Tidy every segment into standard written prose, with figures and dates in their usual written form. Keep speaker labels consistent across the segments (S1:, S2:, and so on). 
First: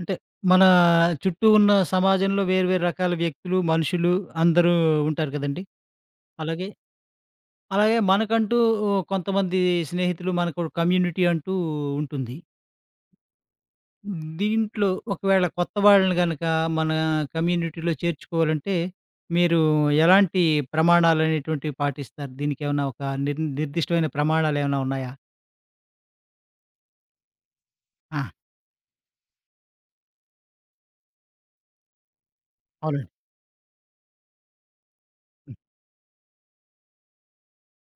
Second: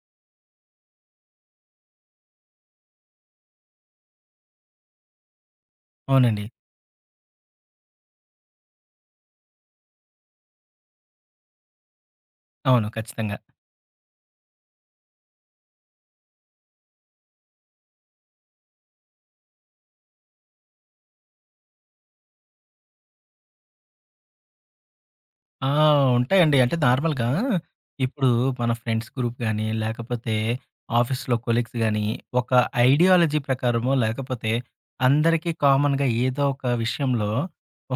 S1: అంటే మన చుట్టూ ఉన్న సమాజంలో వేరు వేరు రకాల వ్యక్తులు, మనుషులు అందరూ ఉంటారు కదండీ!
S2: అవునండి.
S1: అలాగే, అలాగే మనకంటూ కొంతమంది స్నేహితులు, మనకు కమ్యూనిటీ అంటూ ఉంటుంది.
S2: అవును. ఖచ్చితంగా.
S1: దీంట్లో ఒకవేళ కొత్త వాళ్ళని గనక మన కమ్యూనిటీలో చేర్చుకోవాలంటే, మీరు ఎలాంటి ప్రమాణాలనేటువంటివి పాటిస్తారు? దీనికేమన్నా ఒక నిర్దిష్టమైన ప్రమాణాలేమన్నా ఉన్నాయా?
S2: ఆ! ఉంటాయండి. అంటే నార్మల్‌గా
S1: ఆ!
S2: ఇప్పుడు మన ఫ్రెండ్స్ గ్రూప్ గాని, లేకపోతే ఆఫీస్‌లో కొలీగ్స్ గాని, ఒక
S1: అవునండి.
S2: ఐడియాలజీ ప్రకారమో, లేకపోతే అందరికీ
S1: హ్మ్.
S2: కామన్‌గా ఏదో ఒక విషయంలో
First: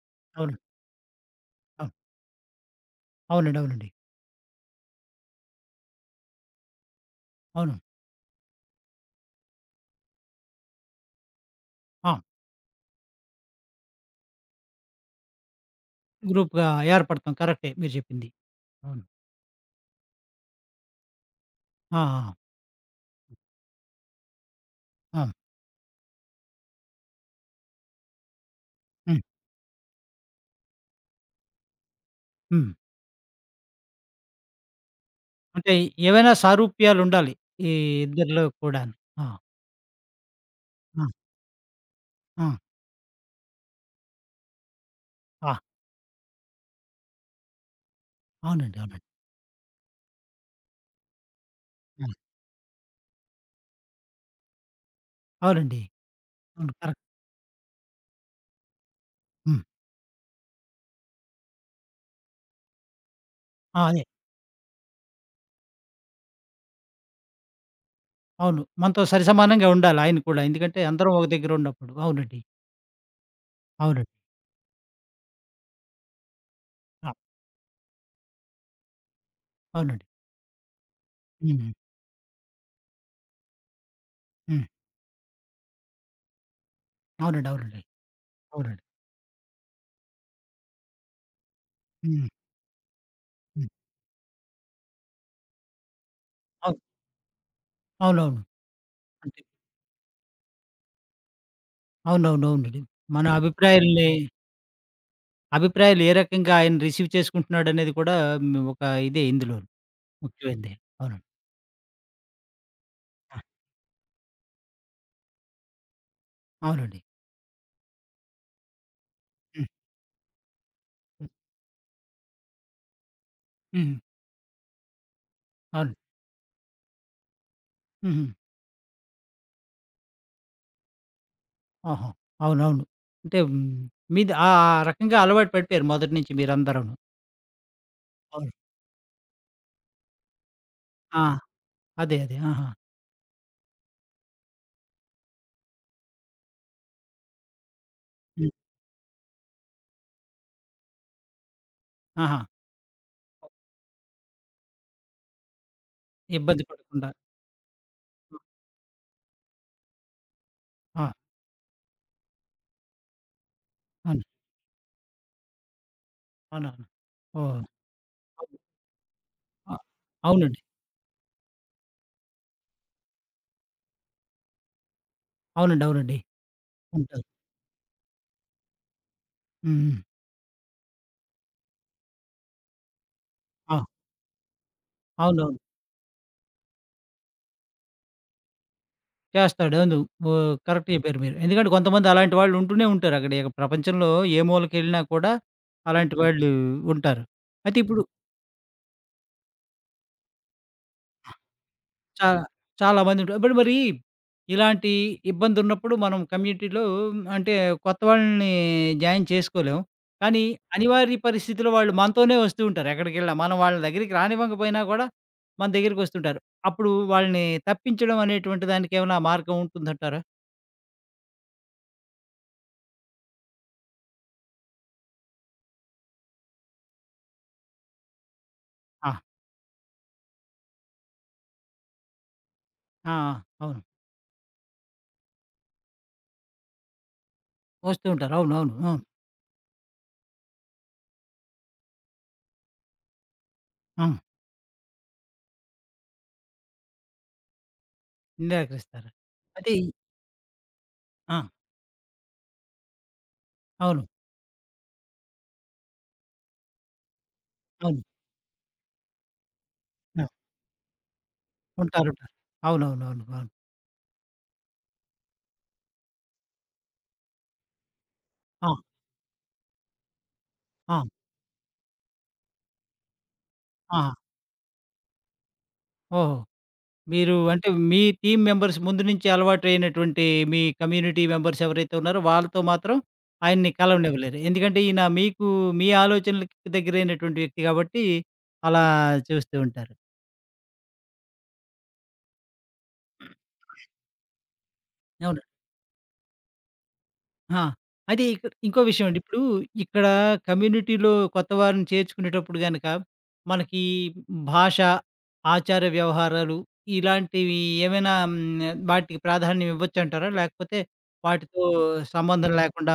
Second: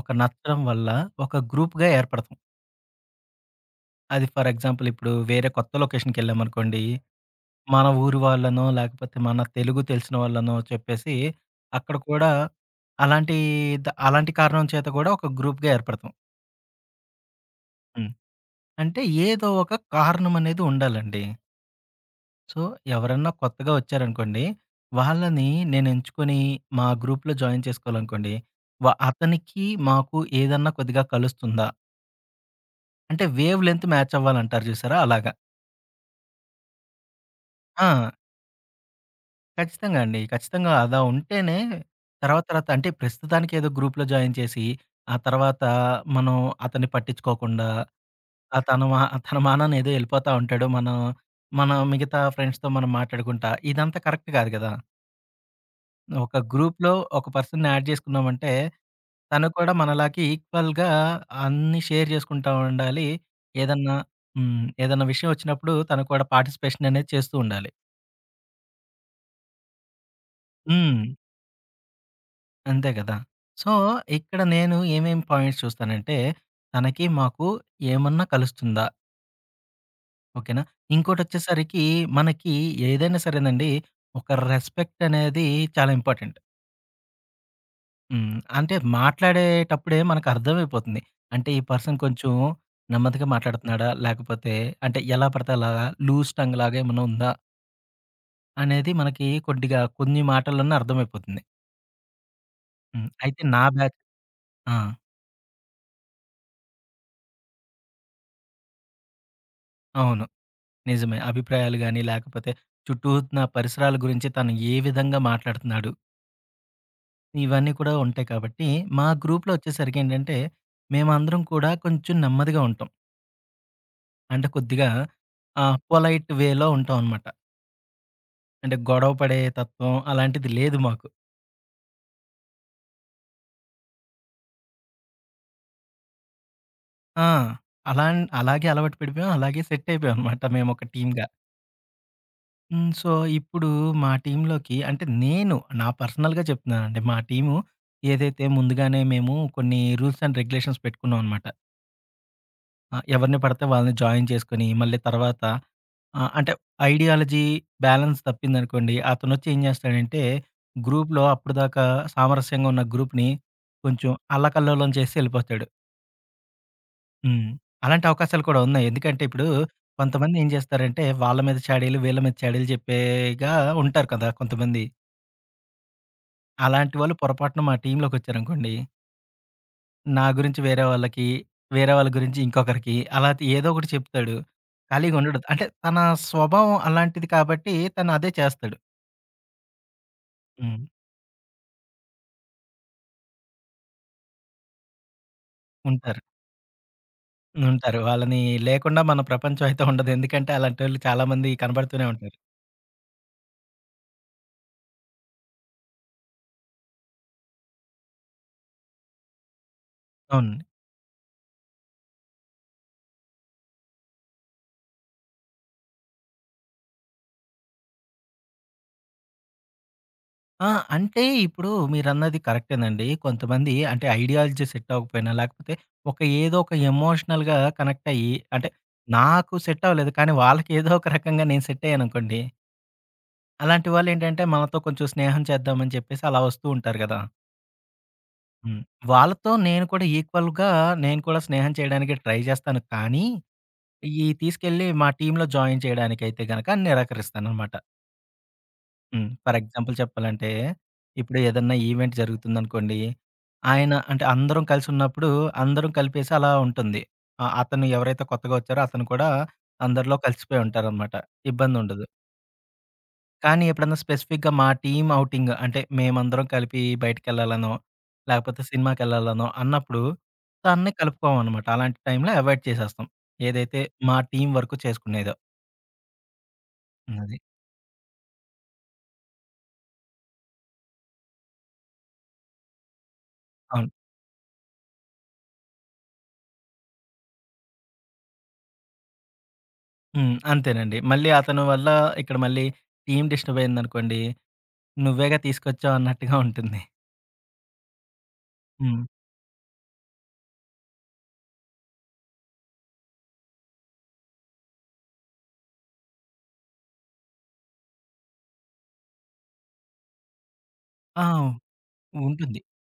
S2: ఒక
S1: అవును.
S2: నచ్చడం వల్ల ఒక గ్రూప్‌గా
S1: అవును.
S2: ఏర్పడతాం.
S1: అవునండి. అవునండి.
S2: అది ఫర్ ఎగ్జాంపుల్ ఇప్పుడు వేరే కొత్త లొకేషన్‌కెళ్ళామనుకోండి,
S1: అవును.
S2: మన ఊరి వాళ్ళనో, లేకపోతే మన తెలుగు తెలిసిన వాళ్ళనో చెప్పేసి అక్కడ
S1: ఆ!
S2: కూడా అలాంటి అలాంటి కారణం చేత కూడా ఒక గ్రూప్‌గా ఏర్పడతాం.
S1: గ్రూప్‌గా ఏర్పడతాం. కరెక్టే మీరు
S2: హ్మ్.
S1: చెప్పింది.
S2: అంటే
S1: అవును.
S2: ఏదో ఒక కారణమనేది ఉండాలండి.
S1: ఆ! ఆ!
S2: సో, ఎవరన్నా కొత్తగా వచ్చారనుకోండి,
S1: ఆ!
S2: వాళ్ళని నేను ఎంచుకొని మా గ్రూప్‌లో జాయిన్ చేసుకోవాలనుకోండి,
S1: హ్మ్.
S2: అతనికి, మాకు ఏదన్నా కొద్దిగా కలుస్తుందా?
S1: హ్మ్.
S2: అంటే వేవ్ లెంత్ మ్యాచ్ అవ్వాలంటారు చూసారా? అలాగా.
S1: అంటే ఏవైనా సారూప్యాలుండాలి. ఈ
S2: ఆ!
S1: ఇద్దరిలో కూడాను. ఆ!
S2: ఖచ్చితంగా అండి. ఖచ్చితంగా అలా
S1: ఆ!
S2: ఉంటేనే తర్వాత
S1: ఆ!
S2: తర్వాత అంటే ప్రస్తుతానికి ఏదో గ్రూప్‌లో జాయిన్ చేసి, ఆ
S1: ఆ!
S2: తర్వాత మనం అతన్ని పట్టించుకోకుండా ఆ!
S1: అవునండి.
S2: తన మా
S1: అవునండి.
S2: తన మానాన ఏదో ఎళ్ళిపోతా ఉంటాడు. మనం మనం
S1: ఆ!
S2: మిగతా ఫ్రెండ్స్‌తో మనం మాట్లాడుకుంటా. ఇదంతా కరెక్ట్ కాదు గదా!
S1: అవునండి.
S2: ఒక
S1: అవును.
S2: గ్రూప్‌లో
S1: కరెక్ట్.
S2: ఒక పర్సన్‌ని యాడ్ చేసుకున్నామంటే, తను
S1: హ్మ్.
S2: కూడా మనలాగే ఈక్వల్‌గా అన్నీ షేర్ చేసుకుంటా ఉండాలి.
S1: ఆ!
S2: ఏదన్నా
S1: అదే.
S2: హ్మ్. ఏదన్నా విషయం వచ్చినప్పుడు తను కూడా పార్టిసిపేషన్ అనేది చేస్తూ ఉండాలి.
S1: అవును. మనతో సరి సమానంగా ఉండాలి ఆయన కూడా. ఎందుకంటే
S2: హ్మ్.
S1: అందరం ఒక దగ్గర ఉన్నప్పుడు. అవునండి.
S2: అంతే గదా! సో,
S1: అవునండి.
S2: ఇక్కడ నేను ఏమేం పాయింట్స్ చూస్తానంటే, తనకి
S1: ఆ!
S2: మాకు ఏమన్నా కలుస్తుందా?
S1: అవునండి.
S2: ఓకేనా.
S1: హ్మ్.
S2: ఇంకోటొచ్చేసరికి మనకి ఏదైనా సరేనండి, ఒక
S1: హ్మ్.
S2: రెస్పెక్ట్ అనేది చాలా ఇంపార్టెంట్.
S1: అవునండి. అవునండి.
S2: అంటే
S1: అవునండి.
S2: మాట్లాడేటప్పుడే మనకు అర్థమైపోతుంది. అంటే ఈ పర్సన్
S1: హ్మ్.
S2: కొంచెం నెమ్మదిగా
S1: హ్మ్.
S2: మాట్లాడుతున్నాడా? లేకపోతే అంటే ఎలా పడితే అలాగా లూజ్ టంగ్ లాగా
S1: అవును.
S2: ఏమన్నా ఉందా?
S1: అవునవును.
S2: అనేది మనకి
S1: అంటే
S2: కొద్దిగా కొన్ని మాటల్లోనే అర్థమైపోతుంది.
S1: అవునవునవునండి. మన
S2: అయితే నా బ్యాచ్
S1: అభిప్రాయాల్ని,
S2: ఆ!
S1: అభిప్రాయాలు ఏ రకంగా ఆయన రిసీవ్ చేసుకుంటున్నాడనేది కూడా ఒక ఇదే ఇందులో
S2: అవును.
S1: ముఖ్యమైనదే.
S2: నిజమే.
S1: అవునండి. ఆ!
S2: అభిప్రాయాలు గాని, లేకపోతే చుట్టూ ఉన్న పరిసరాల గురించి తను ఏ విధంగా మాట్లాడుతున్నాడు?
S1: అవునండి.
S2: ఇవన్నీ కూడా ఉంటాయి కాబట్టి, మా గ్రూప్‌లో
S1: హ్మ్.
S2: వచ్చేసరికేంటంటే, మేమందరం కూడా కొంచెం నెమ్మదిగా ఉంటాం.
S1: హుహు.
S2: అంటే కొద్దిగా
S1: అవును.
S2: పొలైట్ వేలో ఉంటామనమాట.
S1: హుహు.
S2: అంటే గొడవ పడే తత్వం అలాంటిది లేదు మాకు.
S1: ఆహా! అవునవును. అంటే హ్మ్, మీది ఆ ఆ రకంగా అలవాటు పడిపోయారు మొదటి నుంచి మీరందరూను.
S2: ఆ! అలాన్
S1: అవును.
S2: అలాగే అలవాటు పడిపోయాం. అలాగే సెట్ అయిపోయామనమాట మేమొక
S1: ఆ!
S2: టీమ్‌గా.
S1: అదే అదే. ఆహా!
S2: సో, ఇప్పుడు మా టీమ్‌లోకి అంటే నేను నా పర్సనల్‌గా చెప్తున్నానండి. మా టీము ఏదైతే
S1: హ్మ్.
S2: ముందుగానే మేము కొన్ని రూల్స్ అండ్ రెగ్యులేషన్స్ పెట్టుకున్నామనమాట.
S1: ఆహా!
S2: ఎవరిని
S1: అవ్
S2: పడితే వాళ్ళని జాయిన్ చేసుకొని, మళ్ళీ తర్వాత అంటే
S1: ఇబ్బంది పడకుండా.
S2: ఐడియాలజీ బ్యాలన్స్ తప్పిందనుకోండి, అతనొచ్చి ఏం చేస్తాడంటే,
S1: ఆ!
S2: గ్రూప్‌లో అప్పటిదాకా సామరస్యంగా ఉన్న గ్రూప్‌ని కొంచెం
S1: అవును.
S2: అల్లకల్లోలం చేసి ఎళ్ళిపోతాడు.
S1: అవునవును.
S2: హ్మ్.
S1: ఓహ్!
S2: అలాంటి అవకాశాలు కూడా ఉన్నాయి. ఎందుకంటే, ఇప్పుడు
S1: ఆ!
S2: కొంతమంది ఏం
S1: అవునండి.
S2: చేస్తారంటే, వాళ్ళ మీద చాడీలు, వీళ్ళ మీద చాడీలు చెప్పేగా ఉంటారు కదా! కొంతమంది.
S1: అవునండి. అవునండి.
S2: అలాంటి వాళ్ళు
S1: ఉంటారు.
S2: పొరపాటున మా టీమ్‌లోకొచ్చారనుకోండి
S1: హ్మ్.
S2: నా గురించి వేరే వాళ్ళకి, వేరే వాళ్ళ గురించి ఇంకొకరికి అలా ఏదో
S1: ఆ!
S2: ఒకటి చెప్తాడు. ఖాళీగా ఉండడు.
S1: అవునవును.
S2: అంటే తన స్వభావం అలాంటిది కాబట్టి తను అదే చేస్తాడు.
S1: చేస్తాడు. అవును. ఓహ్!
S2: హ్మ్.
S1: కరెక్ట్ చెప్పారు మీరు. ఎందుకంటే కొంతమంది అలాంటి వాళ్ళు ఉంటూనే ఉంటారు. అక్కడ ఇక ప్రపంచంలో ఏ మూలకెళ్ళినా కూడా అలాంటి
S2: ఉంటారు.
S1: వాళ్ళు ఉంటారు. అయితే
S2: ఉంటారు.
S1: ఇప్పుడు
S2: వాళ్ళని లేకుండా మన ప్రపంచం అయితే ఉండదు. ఎందుకంటే అలాంటోళ్ళు చాలా మంది కనబడుతూనే ఉంటారు.
S1: చాలా, చాలా మందుంటారు. ఇప్పుడు మరి ఇలాంటి ఇబ్బందున్నప్పుడు మనం కమ్యూనిటీలో అంటే కొత్త వాళ్ళని జాయిన్ చేసుకోలేం. కానీ
S2: అవునండి.
S1: అనివార్య పరిస్థితిలో వాళ్ళు మనతోనే వస్తూ ఉంటారు ఎక్కడికెళ్ళినా. మనం వాళ్ళ దగ్గరికి రానివ్వకపోయినా కూడా మన దగ్గరికొస్తుంటారు. అప్పుడు వాళ్ళని తప్పించడం అనేటువంటి దానికేమైనా మార్గం ఉంటుందంటారా?
S2: ఆ! అంటే ఇప్పుడు మీరన్నది కరెక్టేనండి. కొంతమంది అంటే ఐడియాలజీ సెట్ అవ్వకపోయినా లేకపోతే ఒక ఏదో ఒక ఎమోషనల్‌గా కనెక్ట్ అయ్యి అంటే
S1: ఆ!
S2: నాకు సెట్ అవ్వలేదు. కానీ వాళ్ళకి ఏదో ఒక రకంగా నేను సెట్ అయ్యాననుకోండి
S1: ఆ! అవును.
S2: అలాంటి వాళ్ళేంటంటే మనతో కొంచెం స్నేహం చేద్దామని చెప్పేసి అలా వస్తూ ఉంటారు గదా!
S1: వస్తూ ఉంటారు. అవును. అవును.
S2: హ్మ్.
S1: అవును.
S2: వాళ్ళతో నేను కూడా ఈక్వల్‌గా నేను కూడా స్నేహం చేయడానికి ట్రై జేస్తాను. కానీ,
S1: ఆ!
S2: ఈ తీసుకెళ్ళి మా టీమ్‌లో జాయిన్ చేయడానికైతే గనక నిరాకరిస్తాననమాట.
S1: నిరాకరిస్తారు.
S2: ఫర్
S1: అయితే ఈ
S2: ఎగ్జాంపుల్ చెప్పాలంటే, ఇప్పుడు
S1: ఆ!
S2: ఏదన్నా ఈవెంట్ జరుగుతుందనుకోండి, ఆయన
S1: అవును.
S2: అంటే అందరం కలిసున్నప్పుడు అందరం కలిపేసి అలా ఉంటుంది. అతను
S1: అవును.
S2: ఎవరైతే కొత్తగా వచ్చారో అతను కూడా అందరిలో
S1: ఆ!
S2: కలిసిపోయి ఉంటారనమాట. ఇబ్బందుండదు.
S1: ఉంటారు. ఉంటారు. అవునవునవును. అవును.
S2: కానీ ఎప్పుడన్నా స్పెసిఫిక్‌గా మా టీమ్ ఔటింగ్ అంటే మేమందరం కలిపి బయటికెళ్ళాలనో, లేకపోతే
S1: అవును
S2: సినిమాకెళ్ళాలనో అన్నప్పుడు తనని
S1: అవును
S2: కలుపుకోమనమాట. అలాంటి టైంలో అవాయిడ్ చేసేస్తాం. ఏదైతే
S1: ఆ! ఆ! ఆ!
S2: మా టీమ్ వరకు చేసుకునేదో.
S1: ఓహో! మీరు
S2: అది.
S1: అంటే మీ టీమ్ మెంబర్స్ ముందు నుంచి అలవాటైనటువంటి మీ కమ్యూనిటీ మెంబర్స్ ఎవరైతే ఉన్నారో వాళ్ళతో మాత్రం ఆయన్ని
S2: అవును.
S1: కలవనివ్వలేరు. ఎందుకంటే ఈయన మీకు మీ ఆలోచనలకి దగ్గరైనటువంటి వ్యక్తి కాబట్టి అలా చూస్తూ ఉంటారు.
S2: అంతేనండి. మళ్ళీ అతని వల్ల ఇక్కడ మళ్ళీ టీమ్ డిస్టర్బ్ అయిందనుకోండి, "నువ్వేగా
S1: అవును.
S2: తీసుకొచ్చావు" అన్నట్టుగా ఉంటుంది.
S1: ఆ! అయితే ఇక్కడ ఇంకో
S2: హ్మ్.
S1: విషయం అండి. ఇప్పుడు ఇక్కడ కమ్యూనిటీలో కొత్త వారిని చేర్చుకునేటప్పుడు గనక మనకి భాష, ఆచార వ్యవహారాలు ఇలాంటివి ఏమైనా హ్మ్, వాటికి ప్రాధాన్యం ఇవ్వొచ్చంటారా? లేకపోతే
S2: ఆ!
S1: వాటితో సంబంధం
S2: ఉంటుంది.
S1: లేకుండా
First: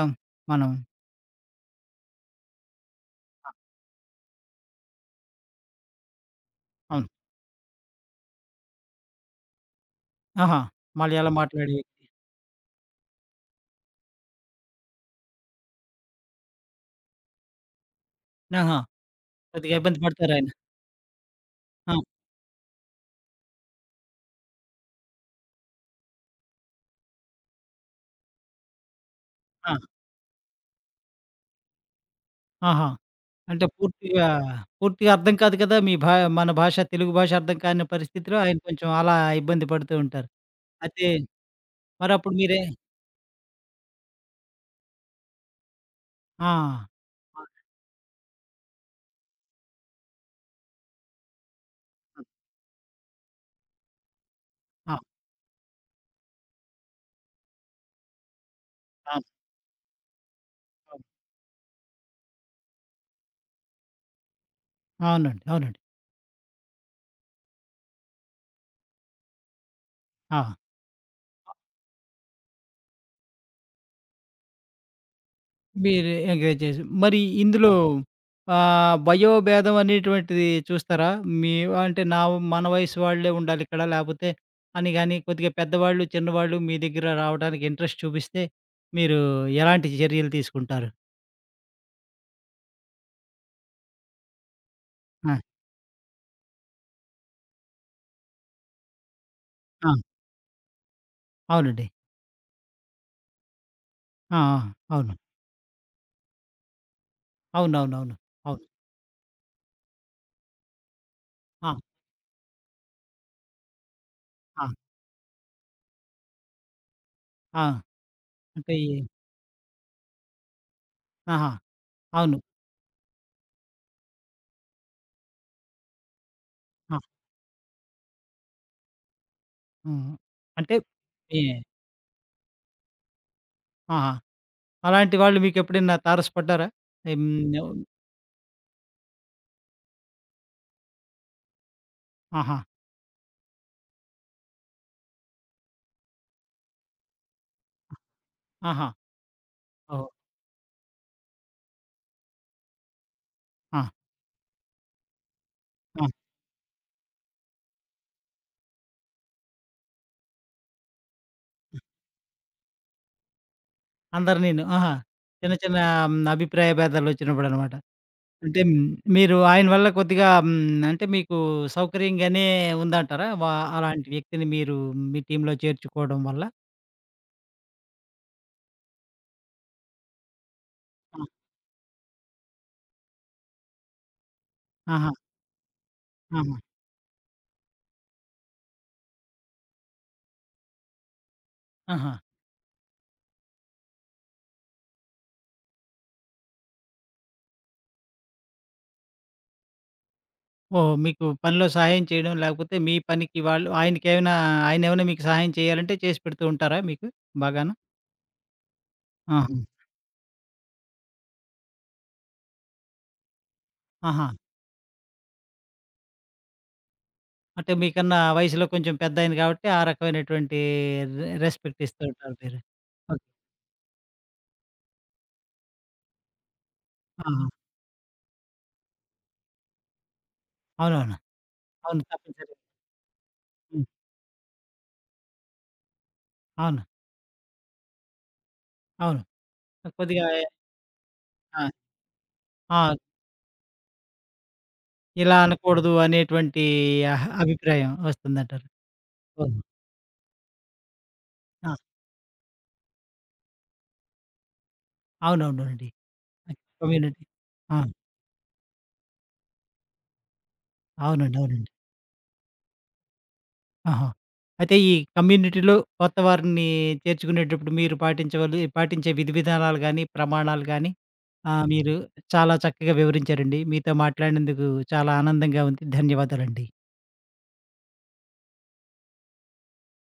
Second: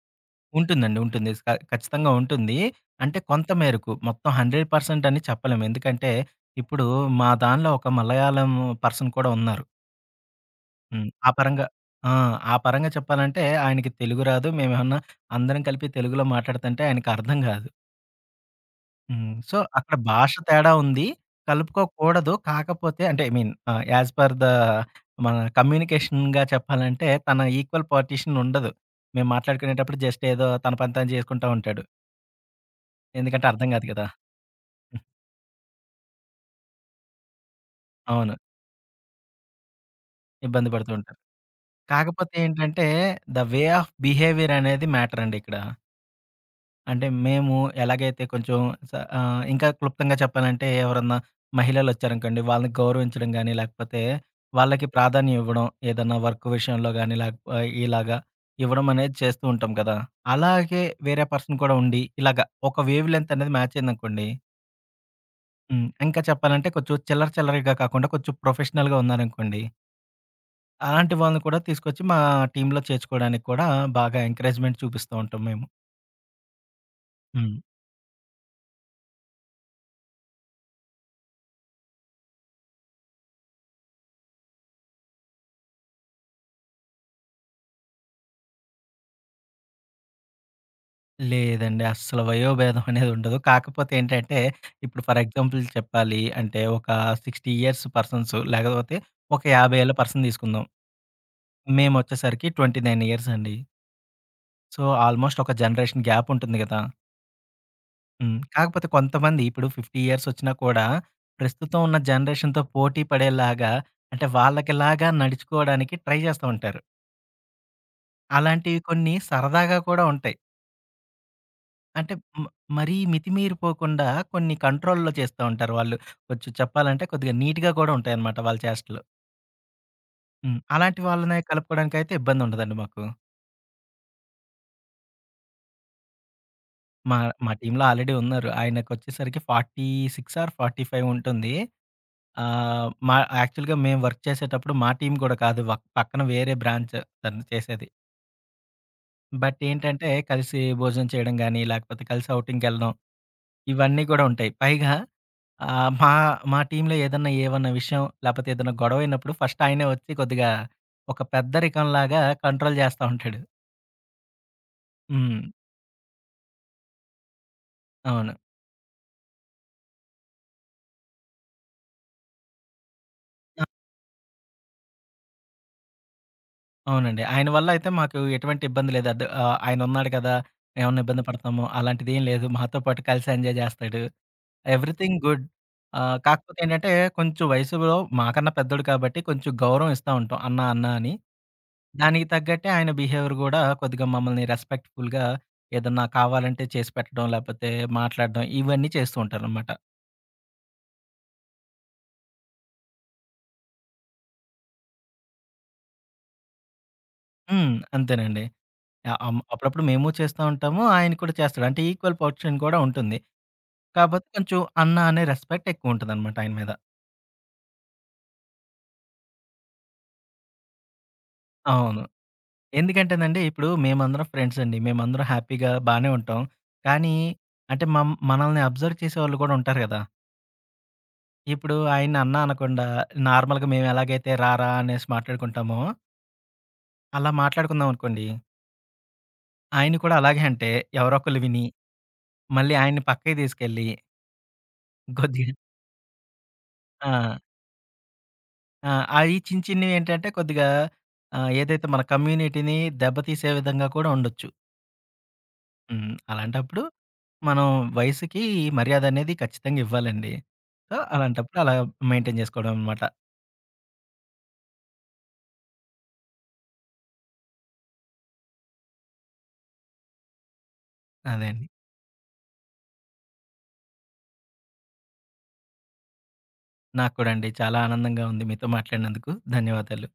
S1: మనం
S2: ఉంటుందండి. ఉంటుంది. ఖచ్చితంగా ఉంటుంది. అంటే కొంత
S1: ఆ!
S2: మేరకు మొత్తం 100% అని చెప్పలేము. ఎందుకంటే ఇప్పుడు
S1: అవును.
S2: మా దానిలో ఒక మలయాళం పర్సన్ కూడా ఉన్నారు.
S1: ఆహా!
S2: ఆ
S1: మలయాళ
S2: పరంగా
S1: మాట్లాడి
S2: ఆ! ఆ పరంగా చెప్పాలంటే ఆయనకి తెలుగు రాదు. మేమేమన్నా అందరం కలిపి తెలుగులో మాట్లాడుతుంటే ఆయనకి అర్థం కాదు.
S1: ఆహా!
S2: సో,
S1: కొద్దిగా
S2: అక్కడ
S1: ఇబ్బంది
S2: భాష
S1: పడతారాయన.
S2: తేడా ఉంది.
S1: ఆ!
S2: కలుపుకోకూడదు. కాకపోతే అంటే I mean as per the మన కమ్యూనికేషన్‌గా చెప్పాలంటే తన ఈక్వల్ పార్టిషన్ ఉండదు. మేము
S1: ఆ!
S2: మాట్లాడుకునేటప్పుడు జస్ట్ ఏదో తన పని తను చేసుకుంటా ఉంటాడు.
S1: ఆహా!
S2: ఎందుకంటే
S1: అంటే
S2: అర్థం కాదు కదా!
S1: పూర్తిగా, పూర్తిగా అర్థం కాదు కదా! మీ భా మన భాష తెలుగు భాష అర్థం కాని
S2: అవును.
S1: పరిస్థితిలో ఆయన కొంచెం అలా ఇబ్బంది పడుతూ ఉంటారు.
S2: ఇబ్బంది పడుతూ
S1: అయితే
S2: ఉంటారు. కాకపోతే
S1: మరప్పుడు మీరే
S2: ఏంటంటే, ద వే ఆఫ్ బిహేవియర్ అనేది మ్యాటర్ అండి ఇక్కడ.
S1: ఆ!
S2: అంటే
S1: ఆ!
S2: మేము ఎలాగైతే కొంచెం ఇంకా క్లుప్తంగా చెప్పాలంటే ఎవరన్నా మహిళలొచ్చారనుకోండి, వాళ్ళని గౌరవించడం గాని, లేకపోతే వాళ్ళకి ప్రాధాన్యం ఇవ్వడం, ఏదన్నా వర్క్ విషయంలో గాని, ఇలాగా ఇవ్వడం
S1: ఆ!
S2: అనేది
S1: అవును.
S2: చేస్తూ ఉంటాం కదా! అలాగే వేరే పర్సన్ కూడా ఉండి, ఇలాగా ఒక వేవ్ లెంత్ అనేది మ్యాచ్ అయిందనుకోండి.
S1: అవునండి. అవునండి.
S2: ఇంకా చెప్పాలంటే కొంచెం చిల్లర చిల్లరగా కాకుండా కొంచెం ప్రొఫెషనల్‌గా ఉన్నారనుకోండి
S1: ఆ!
S2: అలాంటి వాళ్ళని కూడా తీసుకొచ్చి మా టీమ్‌లో చేర్చుకోవడానికి కూడా బాగా ఎంకరేజ్‌మెంట్ చూపిస్తూ ఉంటాం మేము.
S1: మీరు ఎంకరేజ్ చేసి మరి
S2: హ్మ్.
S1: ఇందులో అవును. ఆహ్, వయోభేదం అనేటువంటిది చూస్తారా? మీ అంటే నా మన వయసు వాళ్ళే ఉండాలిక్కడ లేపోతే అని గాని కొద్దిగా పెద్దవాళ్ళు, చిన్నవాళ్ళు మీ దగ్గర రావడానికి ఇంట్రెస్ట్ చూపిస్తే మీరు ఎలాంటి చర్యలు తీసుకుంటారు?
S2: లేదండి. అస్సలు వయోభేదం అనేది ఉండదు. కాకపోతే ఏంటంటే, ఇప్పుడు ఫర్
S1: ఆ!
S2: ఎగ్జాంపుల్ చెప్పాలి అంటే, ఒక 60 ఇయర్స్ పర్సన్స్ లేకపోతే ఒక 50
S1: ఆ!
S2: ఏళ్ల పర్సన్ తీసుకుందాం.
S1: అవునండి.
S2: మేమొచ్చేసరికి 29 ఇయర్స్ అండి.
S1: ఆ!
S2: సో,
S1: ఆ! అవును.
S2: ఆల్మోస్ట్ ఒక జనరేషన్ గ్యాప్ ఉంటుంది కదా!
S1: అవునవునవును. అవును.
S2: కాకపోతే కొంతమంది ఇప్పుడు 50 ఇయర్స్ వచ్చినా కూడా ప్రస్తుతం
S1: అవును
S2: ఉన్న జనరేషన్‌తో పోటీ పడేలాగా అంటే
S1: అవును
S2: వాళ్ళకిలాగా నడుచుకోవడానికి ట్రై చేస్తా ఉంటారు.
S1: ఆ! ఆ! ఆ! అంటే
S2: అలాంటివి
S1: ఈ
S2: కొన్ని సరదాగా కూడా ఉంటాయి.
S1: ఆహా!
S2: అంటే
S1: అవును.
S2: మ మరీ మితిమీరిపోకుండా కొన్ని కంట్రోల్‌లో చేస్తా ఉంటారు వాళ్ళు. కొంచెం
S1: ఆ!
S2: చెప్పాలంటే కొద్దిగా నీట్‌గా కూడా ఉంటాయన్నమాట వాళ్ళ చేష్టలు.
S1: హ్మ్. అంటే
S2: అలాంటి వాళ్ళనే
S1: ఈ
S2: కలుపుకోవడానికైతే ఇబ్బందుండదండి మాకు.
S1: ఆహా! అలాంటి వాళ్ళు మీకెప్పుడైనా తారసపడ్డారా?
S2: మా మా
S1: హ్మ్.
S2: టీమ్‌లో ఆల్రెడీ ఉన్నారు. ఆయనకొచ్చేసరికి 46 ఆర్ 45 ఉంటుంది.
S1: ఆహా!
S2: ఆహ్, మా యాక్చువల్‌గా మేము వర్క్ చేసేటప్పుడు మా టీమ్ కూడా కాదు. పక్కన వేరే బ్రాంచ్ తను చేసేది.
S1: ఆహా!
S2: బట్
S1: ఓహ్!
S2: ఏంటంటే కలిసి భోజనం చేయడం గాని, లేకపోతే కలిసి ఔటింగ్‌కెళ్ళడం
S1: ఆ!
S2: ఇవన్నీ కూడా ఉంటాయి. పైగా ఆ!
S1: ఆ!
S2: మా మా టీమ్‌లో ఏవన్నా విషయం లేపోతే ఏదన్నా గొడవయినప్పుడు ఫస్ట్ ఆయనే వచ్చి కొద్దిగా ఒక పెద్దరికంలాగా కంట్రోల్ చేస్తా ఉంటాడు.
S1: అందరినీను. ఆహా!
S2: హ్మ్.
S1: చిన్న చిన్న హ్మ్, అభిప్రాయ భేదాలొచ్చినప్పుడనమాట.
S2: అవును.
S1: అంటే హ్మ్, మీరు ఆయన వల్ల కొద్దిగా హ్మ్, అంటే మీకు సౌకర్యంగానే ఉందంటారా? వా
S2: ఆ!
S1: అలాంటి వ్యక్తిని మీరు మీ టీమ్‌లో చేర్చుకోవడం వల్ల?
S2: అవునండి. ఆయన వల్ల అయితే మాకు ఎటువంటి ఇబ్బంది లేదు. ఆయనున్నాడు కదా! ఏమన్నా
S1: ఆ!
S2: ఇబ్బంది పడతామో అలాంటిదేం లేదు. మాతో పాటు కలిసి ఎంజాయ్ చేస్తాడు.
S1: ఆహా!
S2: Everything good.
S1: ఆహా!
S2: కాకపోతే ఏంటంటే కొంచెం వయసులో మాకన్నా పెద్దోడు కాబట్టి కొంచెం గౌరవం ఇస్తా ఉంటాం. అన్న, అన్న అని.
S1: ఆహా!
S2: దానికి తగ్గట్టే ఆయన బిహేవియర్ గూడా కొద్దిగా మమ్మల్ని రెస్పెక్ట్‌ఫుల్‌గా ఏదన్నా కావాలంటే చేసి పెట్టడం, లేపోతే మాట్లాడడం ఇవన్నీ చేస్తూ ఉంటారనమాట.
S1: ఓహో! మీకు పనిలో సహాయం చేయడం, లేకపోతే మీ పనికి వాళ్ళు ఆయనకేమైనా ఆయనేమైనా మీకు సహాయం చేయాలంటే చేసి పెడుతూ ఉంటారా మీకు బాగాను?
S2: అంతేనండి. ఆహ్, అం
S1: ఆహా!
S2: అప్పుడప్పుడు మేము చేస్తా ఉంటాము. ఆయన కూడా చేస్తాడు. అంటే ఈక్వల్ పొజిషన్ కూడా ఉంటుంది. కాపోతే
S1: ఆహా!
S2: కొంచెం అన్న అనే రెస్పెక్ట్ ఎక్కువుంటదనమాట ఆయన మీద.
S1: అంటే మీకన్నా వయసులో కొంచెం పెద్దాయన కాబట్టి, ఆ రకమైనటువంటి రెస్పెక్ట్ ఇస్తూ
S2: అవును.
S1: ఉంటారు మీరు.
S2: ఎందుకంటేనండి ఇప్పుడు మేమందరం ఫ్రెండ్స్ అండి. మేమందరం హ్యాపీగా బానే ఉంటాం. కానీ
S1: ఆహా!
S2: అంటే మనల్ని అబ్జర్వ్ చేసేవాళ్ళు కూడా ఉంటారు గదా!
S1: అవునవును.
S2: ఇప్పుడు
S1: అవును.
S2: ఆయన్ని అన్న
S1: తప్పనిసరి.
S2: అనకుండా నార్మల్‌గా
S1: హ్మ్.
S2: మేము ఎలాగైతే "రారా" అనేసి మాట్లాడుకుంటామో
S1: అవును.
S2: అలా మాట్లాడుకున్నాం అనుకోండి.
S1: అవును.
S2: ఆయన కూడా
S1: కొద్దిగా
S2: అలాగే అంటే ఎవరో ఒకళ్ళు విని,
S1: ఆ!
S2: మళ్ళీ
S1: ఆ!
S2: ఆయన్ని పక్కకి తీసుకెళ్ళి
S1: ఇలా
S2: కొద్దిగా
S1: అనకూడదు అనేటువంటి అహ
S2: ఆ!
S1: అభిప్రాయం వస్తుందంటారు.
S2: ఆ! అయి
S1: అవును.
S2: చిన్న చిన్నవి ఏంటంటే కొద్దిగా
S1: ఆ!
S2: ఏదైతే మన కమ్యూనిటీని దెబ్బతీసే విధంగా కూడా ఉండొచ్చు.
S1: అవునవునండి.
S2: అలాంటప్పుడు
S1: కమ్యూనిటీ.
S2: మనం
S1: ఆ!
S2: వయసుకి మర్యాద అనేది ఖచ్చితంగా ఇవ్వాలండి. సో,
S1: అవునండి.
S2: అలాంటప్పుడు
S1: అవునండి.
S2: అలా మెయింటైన్ చేసుకోవడం అనమాట.
S1: ఆహా! అయితే ఈ కమ్యూనిటీలో కొత్త వారిని చేర్చుకునేటప్పుడు మీరు పాటించే విధి విధానాలు గాని, ప్రమాణాలు గాని
S2: అదే
S1: ఆహ్,
S2: అండి.
S1: మీరు చాలా చక్కగా వివరించారండి. మీతో మాట్లాడినందుకు చాలా ఆనందంగా ఉంది. ధన్యవాదాలండి.
S2: నాకు కూడా అండి చాలా ఆనందంగా ఉంది మీతో మాట్లాడినందుకు. ధన్యవాదాలు.